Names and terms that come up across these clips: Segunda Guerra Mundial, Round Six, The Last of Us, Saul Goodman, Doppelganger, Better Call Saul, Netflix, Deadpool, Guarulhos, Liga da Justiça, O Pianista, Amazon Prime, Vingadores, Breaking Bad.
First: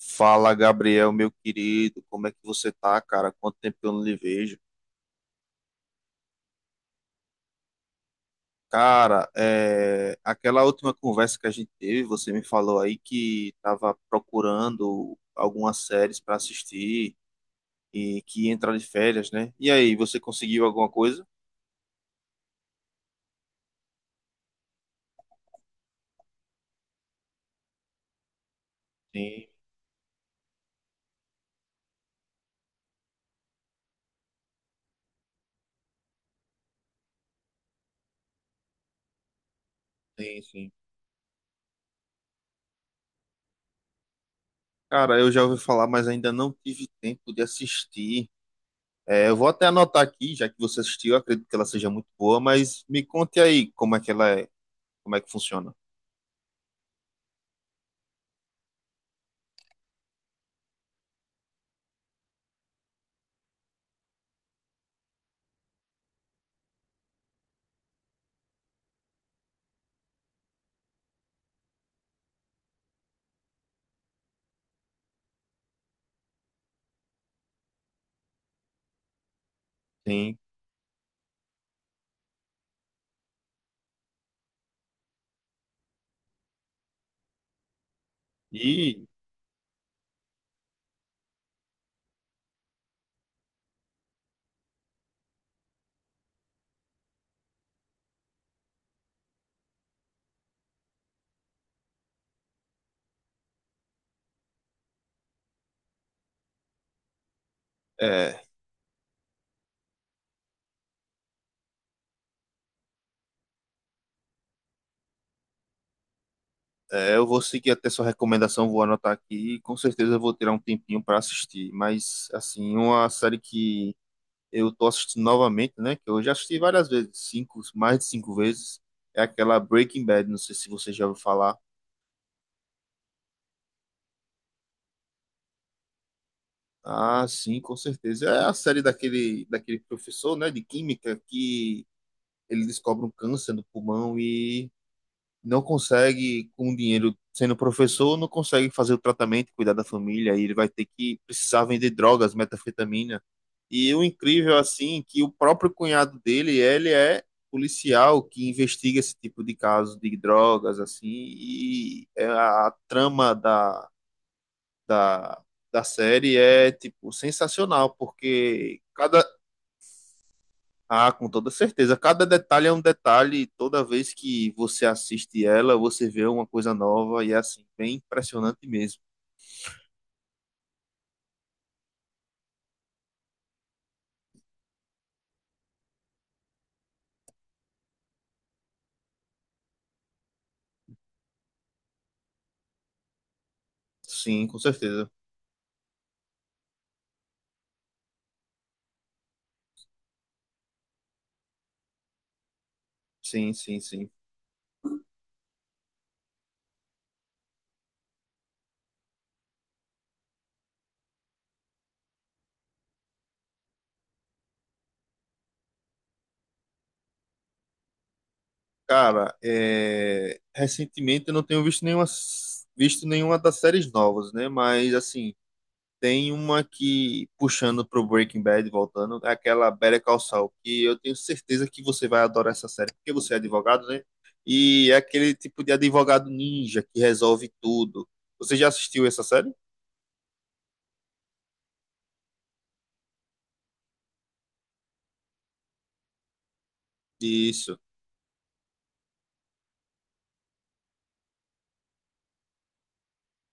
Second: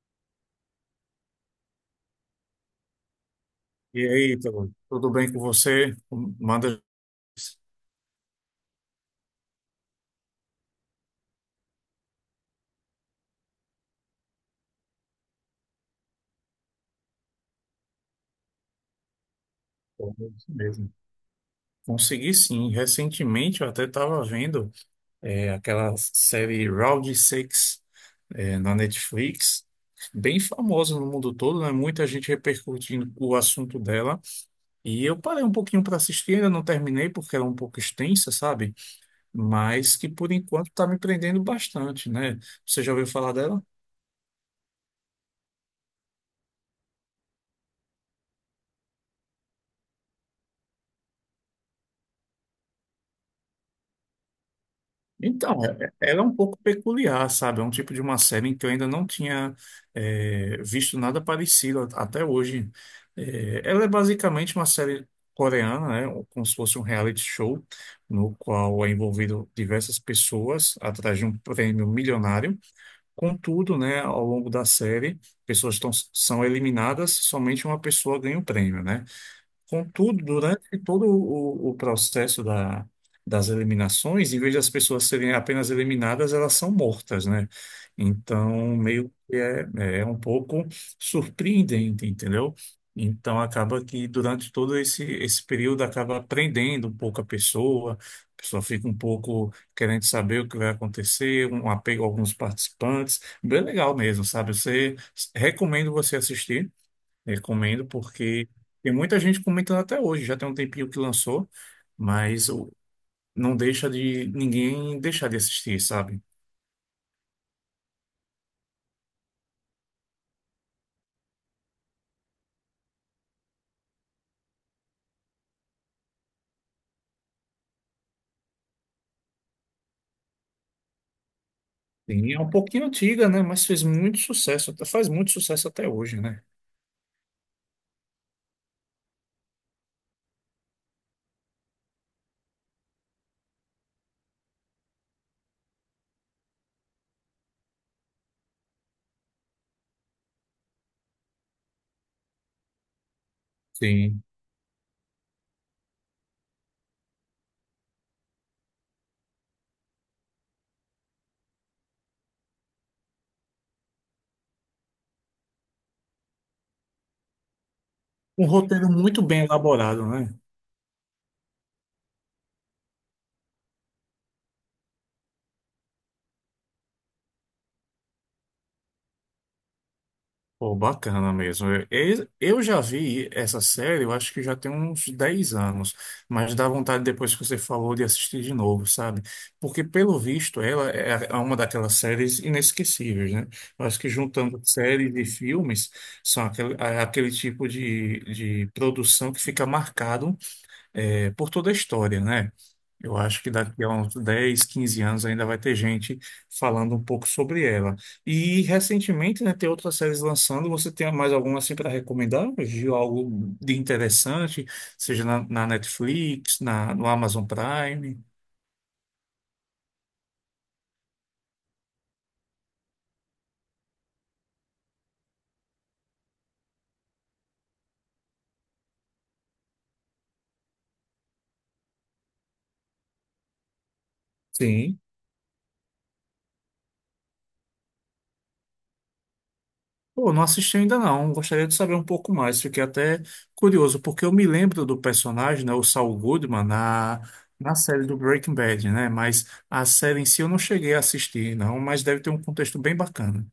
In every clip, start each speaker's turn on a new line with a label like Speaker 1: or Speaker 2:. Speaker 1: Fala, Gabriel, meu querido, como é que você tá, cara? Quanto tempo que eu
Speaker 2: E
Speaker 1: não lhe
Speaker 2: aí,
Speaker 1: vejo?
Speaker 2: Ítalo, tudo bem com você? Manda.
Speaker 1: Cara, aquela última conversa que a gente teve, você me falou aí que tava procurando algumas séries para assistir e que ia entrar de férias, né? E aí,
Speaker 2: Pô,
Speaker 1: você
Speaker 2: é isso
Speaker 1: conseguiu alguma
Speaker 2: mesmo.
Speaker 1: coisa?
Speaker 2: Consegui sim. Recentemente eu até estava vendo aquela série Round Six na
Speaker 1: Sim,
Speaker 2: Netflix, bem famosa no mundo todo, né? Muita gente repercutindo o assunto dela. E eu parei um pouquinho para assistir, ainda não terminei porque era um pouco extensa, sabe? Mas que por
Speaker 1: sim,
Speaker 2: enquanto
Speaker 1: sim.
Speaker 2: está me prendendo bastante, né? Você já ouviu falar dela?
Speaker 1: Cara, eu já ouvi falar, mas ainda não tive tempo de assistir. É, eu vou até anotar aqui, já que você assistiu, eu acredito que ela seja muito boa, mas me conte aí como é que ela é, como é que
Speaker 2: Então,
Speaker 1: funciona.
Speaker 2: ela é um pouco peculiar, sabe? É um tipo de uma série em que eu ainda não tinha visto nada parecido até hoje. É, ela é basicamente uma série coreana, né? Como se fosse um reality show, no qual é envolvido diversas pessoas atrás de um prêmio milionário. Contudo, né, ao longo da série, são eliminadas, somente uma pessoa ganha o prêmio, né? Contudo,
Speaker 1: Sim.
Speaker 2: durante todo o processo das eliminações, em vez das pessoas serem apenas eliminadas, elas são mortas, né? Então,
Speaker 1: E
Speaker 2: é um pouco surpreendente, entendeu? Então, acaba que durante todo esse período, acaba prendendo um pouco a pessoa fica um pouco querendo saber o que vai acontecer, um apego a alguns participantes. Bem legal mesmo, sabe? Recomendo você assistir. Recomendo
Speaker 1: É,
Speaker 2: porque tem muita gente comentando até hoje, já tem um tempinho que lançou, mas o- não deixa de ninguém deixar de assistir, sabe?
Speaker 1: eu vou seguir até sua recomendação, vou anotar aqui e com certeza eu vou tirar um tempinho para assistir. Mas, assim, uma série que eu tô assistindo novamente, né? Que eu já assisti várias vezes, cinco, mais de cinco vezes, é aquela Breaking Bad. Não sei se você já ouviu falar.
Speaker 2: Sim, é um pouquinho antiga, né? Mas fez muito sucesso, faz muito sucesso até hoje, né?
Speaker 1: Ah, sim, com certeza. É a série daquele professor, né, de química que ele descobre um câncer no pulmão e não consegue, com o dinheiro sendo professor, não consegue fazer o tratamento, cuidar da família, e ele vai ter que precisar vender drogas, metanfetamina. E o
Speaker 2: Sim.
Speaker 1: incrível, assim, que o próprio cunhado dele, ele é policial que investiga esse tipo de caso de drogas, assim, e é a trama da, da série é, tipo, sensacional,
Speaker 2: Um
Speaker 1: porque
Speaker 2: roteiro muito
Speaker 1: cada,
Speaker 2: bem elaborado, né?
Speaker 1: ah, com toda certeza. Cada detalhe é um detalhe. Toda vez que você assiste ela, você vê uma coisa nova e é assim, bem impressionante mesmo.
Speaker 2: Pô, bacana mesmo. Eu já vi essa série, eu acho que já tem uns 10 anos, mas dá vontade depois que você falou de assistir de novo, sabe? Porque, pelo visto, ela é uma daquelas séries inesquecíveis, né? Eu acho que
Speaker 1: Sim, com
Speaker 2: juntando
Speaker 1: certeza.
Speaker 2: séries e filmes, é aquele tipo de produção que fica marcado por toda a história, né? Eu acho que
Speaker 1: Sim, sim,
Speaker 2: daqui a
Speaker 1: sim.
Speaker 2: uns 10, 15 anos ainda vai ter gente falando um pouco sobre ela. E recentemente, né, tem outras séries lançando. Você tem mais alguma assim para recomendar? Viu algo de interessante, seja na Netflix, no Amazon Prime?
Speaker 1: Cara, recentemente eu não tenho visto nenhuma das séries novas, né? Mas assim. Tem uma que, puxando pro Breaking Bad, voltando, é aquela Better Call Saul, que eu tenho certeza que você vai adorar essa série, porque você é advogado, né? E é
Speaker 2: Sim.
Speaker 1: aquele tipo de advogado ninja que resolve tudo. Você já assistiu essa série?
Speaker 2: Pô, não assisti ainda não. Gostaria de saber um pouco mais. Fiquei até curioso, porque eu me lembro do personagem, né, o Saul Goodman, na
Speaker 1: Isso.
Speaker 2: série do Breaking Bad, né? Mas a série em si eu não cheguei a assistir, não, mas deve ter um contexto bem bacana.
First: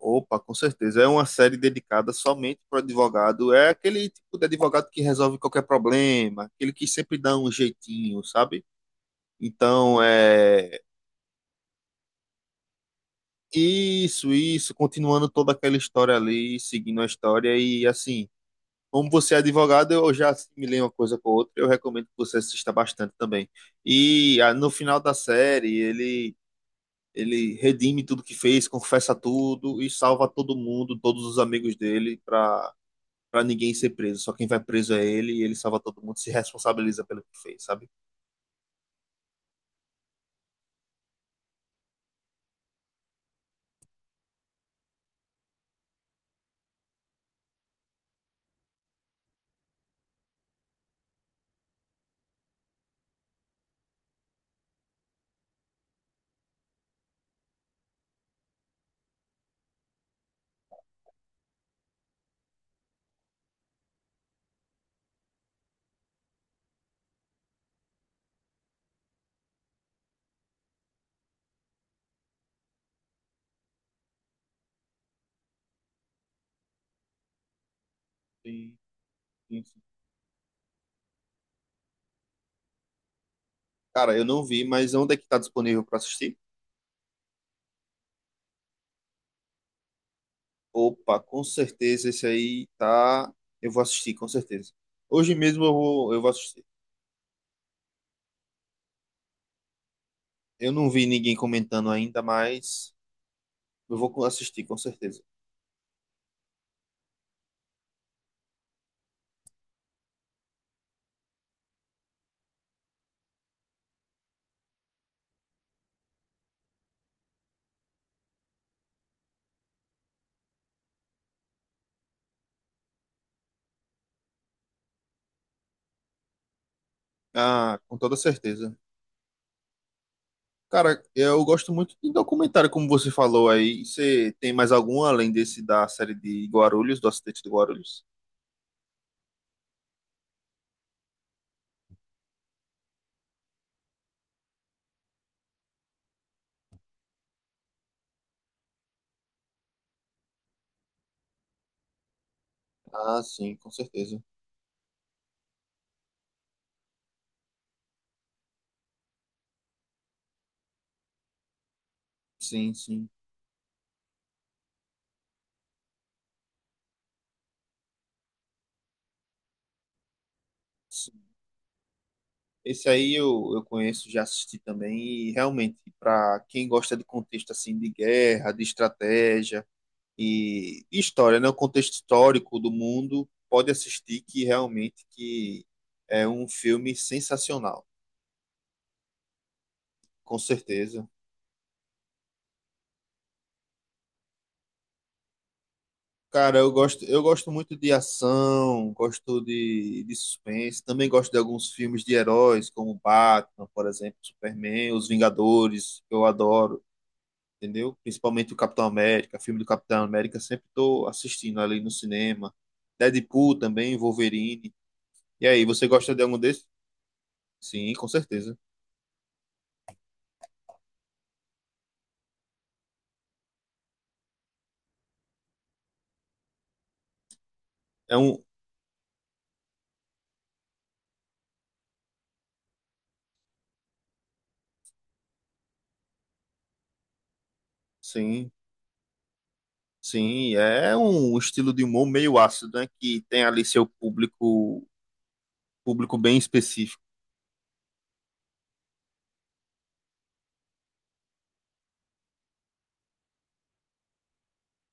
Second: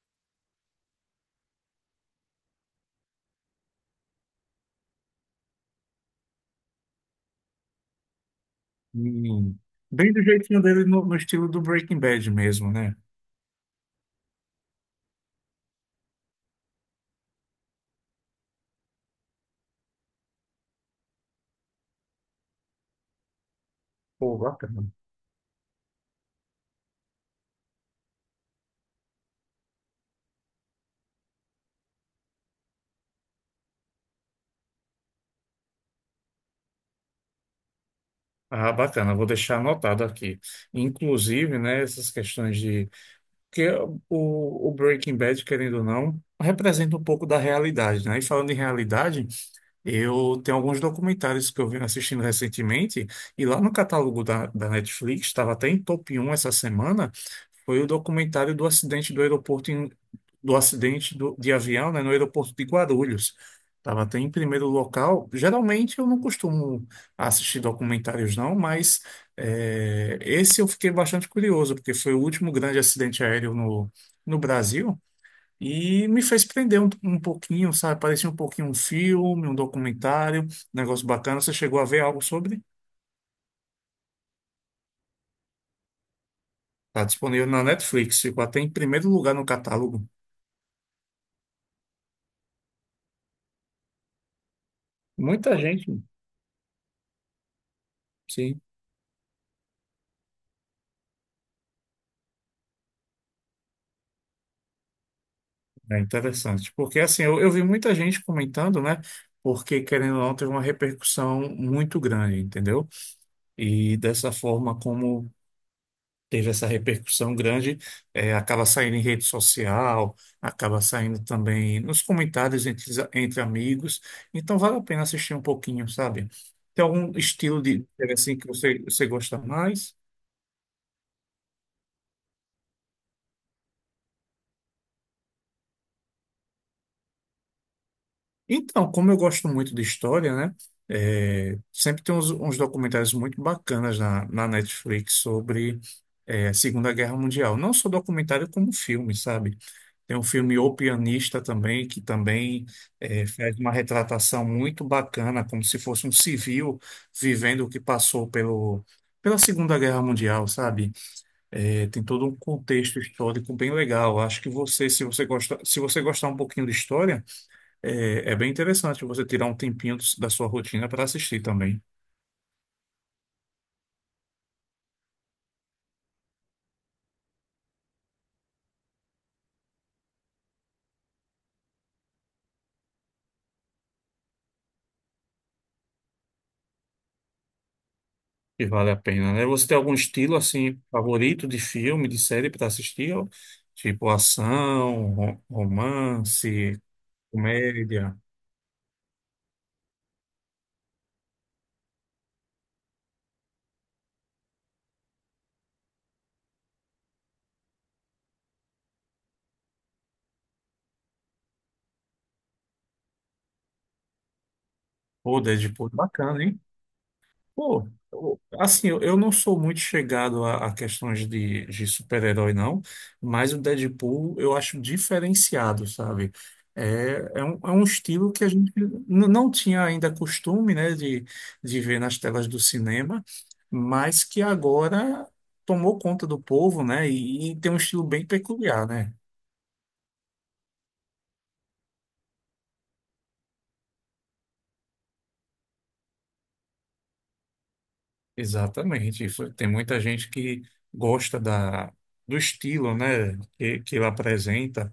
Speaker 1: Opa, com certeza. É uma série dedicada somente para advogado. É aquele tipo de advogado que resolve qualquer problema, aquele que sempre dá um jeitinho, sabe?
Speaker 2: Hum.
Speaker 1: Então,
Speaker 2: Bem do jeitinho
Speaker 1: é.
Speaker 2: dele no estilo do Breaking Bad mesmo, né?
Speaker 1: Isso, isso. Continuando toda aquela história ali, seguindo a história. E assim, como você é advogado, eu já assimilei uma coisa com a outra. Eu recomendo que você assista bastante também.
Speaker 2: Pô,
Speaker 1: E ah, no
Speaker 2: bacana.
Speaker 1: final da série, ele redime tudo que fez, confessa tudo e salva todo mundo, todos os amigos dele, para ninguém ser preso. Só quem vai preso é ele e ele salva todo mundo, se responsabiliza pelo que fez, sabe?
Speaker 2: Ah, bacana, vou deixar anotado aqui. Inclusive, né, essas questões de. Porque o Breaking Bad, querendo ou não, representa um pouco da realidade, né? E falando em realidade. Eu tenho alguns documentários que eu venho assistindo recentemente, e lá no catálogo da Netflix, estava até em top um essa semana, foi o documentário do acidente do aeroporto, do acidente de avião, né, no aeroporto de Guarulhos. Estava até em primeiro local. Geralmente eu não costumo assistir documentários, não, mas esse eu fiquei bastante curioso, porque foi o último grande acidente aéreo no, no Brasil. E me fez prender um pouquinho, sabe? Parecia um pouquinho um
Speaker 1: Sim,
Speaker 2: filme, um
Speaker 1: sim, sim.
Speaker 2: documentário, um negócio bacana. Você chegou a ver algo sobre?
Speaker 1: Cara, eu não vi, mas onde é que tá disponível para assistir?
Speaker 2: Está disponível na Netflix, ficou até em primeiro lugar no catálogo.
Speaker 1: Opa, com certeza esse aí tá. Eu vou assistir, com certeza. Hoje
Speaker 2: Muita
Speaker 1: mesmo
Speaker 2: gente,
Speaker 1: eu vou assistir.
Speaker 2: sim,
Speaker 1: Eu não vi ninguém comentando ainda, mas eu vou assistir com certeza.
Speaker 2: é interessante. Porque assim, eu vi muita gente comentando, né? Porque, querendo ou não, teve uma repercussão muito grande, entendeu? E dessa forma como teve essa repercussão grande, acaba saindo em rede social, acaba saindo também nos comentários entre, entre amigos. Então vale a pena assistir um pouquinho, sabe? Tem algum estilo
Speaker 1: Ah,
Speaker 2: de
Speaker 1: com
Speaker 2: série
Speaker 1: toda
Speaker 2: assim que
Speaker 1: certeza.
Speaker 2: você gosta mais?
Speaker 1: Cara, eu gosto muito de documentário, como você falou aí. Você tem mais algum além desse da série de Guarulhos, do acidente de Guarulhos?
Speaker 2: Então, como eu gosto muito de história, né? Sempre tem uns documentários muito bacanas na Netflix sobre a Segunda Guerra Mundial. Não só documentário, como filme, sabe? Tem um filme O Pianista também, que também
Speaker 1: Ah, sim,
Speaker 2: faz
Speaker 1: com
Speaker 2: uma
Speaker 1: certeza.
Speaker 2: retratação muito bacana, como se fosse um civil vivendo o que passou pela Segunda Guerra Mundial, sabe? Tem todo um
Speaker 1: Sim,
Speaker 2: contexto
Speaker 1: sim,
Speaker 2: histórico bem legal. Acho que você, se você gosta, se você gostar um pouquinho de história, é bem interessante você tirar um tempinho da sua rotina para
Speaker 1: sim.
Speaker 2: assistir também.
Speaker 1: Esse aí eu conheço, já assisti também. E realmente, para quem gosta de contexto assim de guerra, de estratégia, e história, né? O contexto histórico do mundo pode assistir que realmente que é um filme sensacional,
Speaker 2: E vale a pena, né? Você tem algum estilo
Speaker 1: com
Speaker 2: assim
Speaker 1: certeza.
Speaker 2: favorito de filme, de série para assistir? Tipo ação,
Speaker 1: Cara,
Speaker 2: romance,
Speaker 1: eu gosto muito de
Speaker 2: comédia.
Speaker 1: ação, gosto de suspense, também gosto de alguns filmes de heróis, como Batman, por exemplo, Superman, Os Vingadores, que eu adoro, entendeu? Principalmente o Capitão América, filme do Capitão América, sempre estou assistindo ali no cinema. Deadpool também, Wolverine.
Speaker 2: Pô,
Speaker 1: E aí, você
Speaker 2: Deadpool, é
Speaker 1: gosta de algum
Speaker 2: bacana, hein?
Speaker 1: desses?
Speaker 2: Pô,
Speaker 1: Sim, com
Speaker 2: eu-
Speaker 1: certeza.
Speaker 2: assim, eu, eu não sou muito chegado a questões de super-herói, não, mas o Deadpool eu acho diferenciado, sabe? É, é um
Speaker 1: É
Speaker 2: estilo
Speaker 1: um,
Speaker 2: que a gente não tinha ainda costume, né, de ver nas telas do cinema, mas que agora tomou conta do povo, né? E tem um estilo bem
Speaker 1: sim,
Speaker 2: peculiar, né?
Speaker 1: sim, é um estilo de humor meio ácido, né? Que tem ali seu público, público bem específico.
Speaker 2: Exatamente. Isso. Tem muita gente que gosta do estilo, né, que ele apresenta,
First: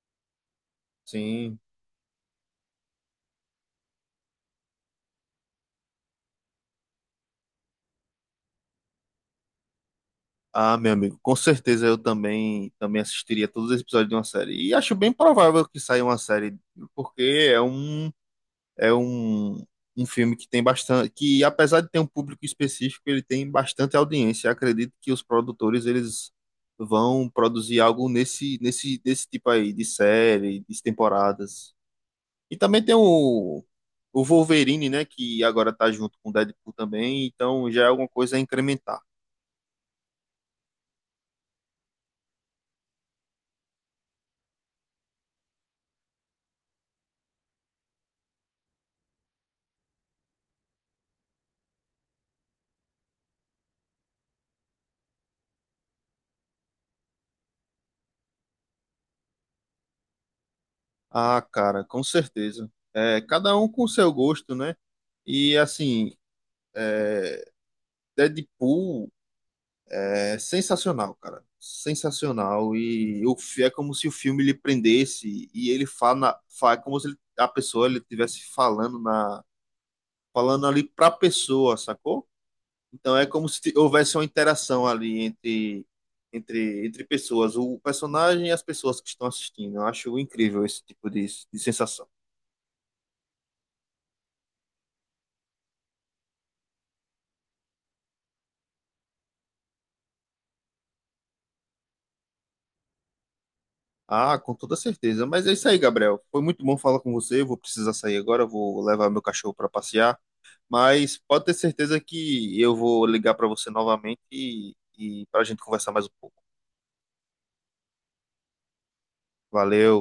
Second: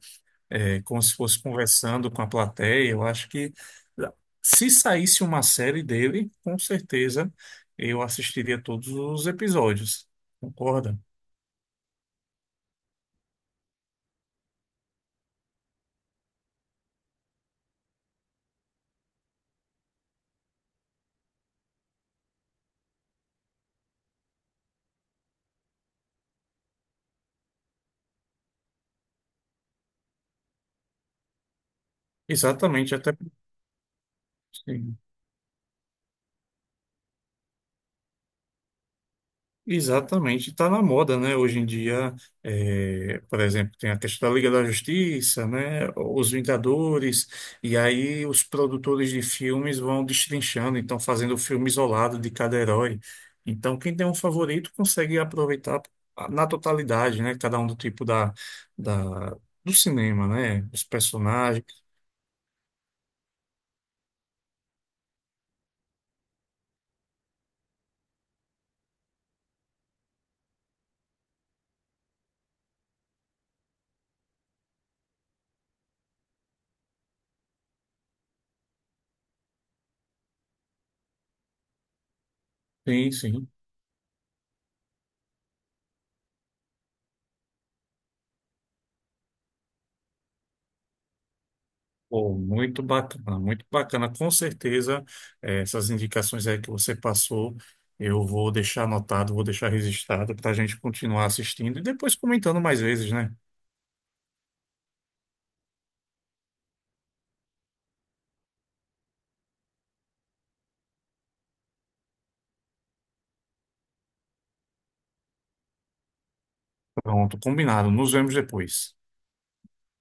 Speaker 2: é, como se fosse
Speaker 1: Sim.
Speaker 2: conversando com a plateia. Eu acho que ah, se saísse uma série dele, com certeza eu assistiria todos os episódios.
Speaker 1: Ah, meu
Speaker 2: Concorda?
Speaker 1: amigo, com certeza eu também assistiria todos os episódios de uma série. E acho bem provável que saia uma série, porque é um é um, um filme que tem bastante, que apesar de ter um público específico, ele tem bastante audiência. Acredito que os produtores eles vão produzir algo nesse nesse desse tipo aí de série, de temporadas. E também
Speaker 2: Exatamente,
Speaker 1: tem
Speaker 2: até
Speaker 1: o Wolverine,
Speaker 2: sim.
Speaker 1: né? Que agora tá junto com o Deadpool também, então já é alguma coisa a incrementar.
Speaker 2: Exatamente, está na moda, né? Hoje em dia, é, por exemplo, tem a questão da Liga da Justiça, né? Os Vingadores, e aí os produtores de filmes vão destrinchando, então fazendo o filme isolado de cada herói. Então, quem tem um favorito consegue aproveitar na totalidade, né? Cada um do tipo da, do cinema, né? Os
Speaker 1: Ah,
Speaker 2: personagens.
Speaker 1: cara, com certeza. É, cada um com o seu gosto, né? E assim, é, Deadpool é sensacional, cara. Sensacional. E é como se o filme lhe prendesse e ele é como se a pessoa ele estivesse falando ali pra pessoa, sacou?
Speaker 2: Sim,
Speaker 1: Então é
Speaker 2: sim.
Speaker 1: como se houvesse uma interação ali entre pessoas, o personagem e as pessoas que estão assistindo. Eu acho incrível esse tipo de sensação.
Speaker 2: Pô, muito bacana, muito bacana. Com certeza, essas indicações aí que você passou, eu vou deixar anotado, vou deixar registrado para a gente continuar assistindo e depois comentando mais vezes, né?
Speaker 1: Ah, com toda certeza. Mas é isso aí, Gabriel. Foi muito bom falar com você. Eu vou precisar sair agora, vou levar meu cachorro para passear. Mas pode ter certeza que eu vou ligar para você novamente e para a gente conversar mais um pouco.
Speaker 2: Pronto, combinado. Nos vemos depois.
Speaker 1: Valeu.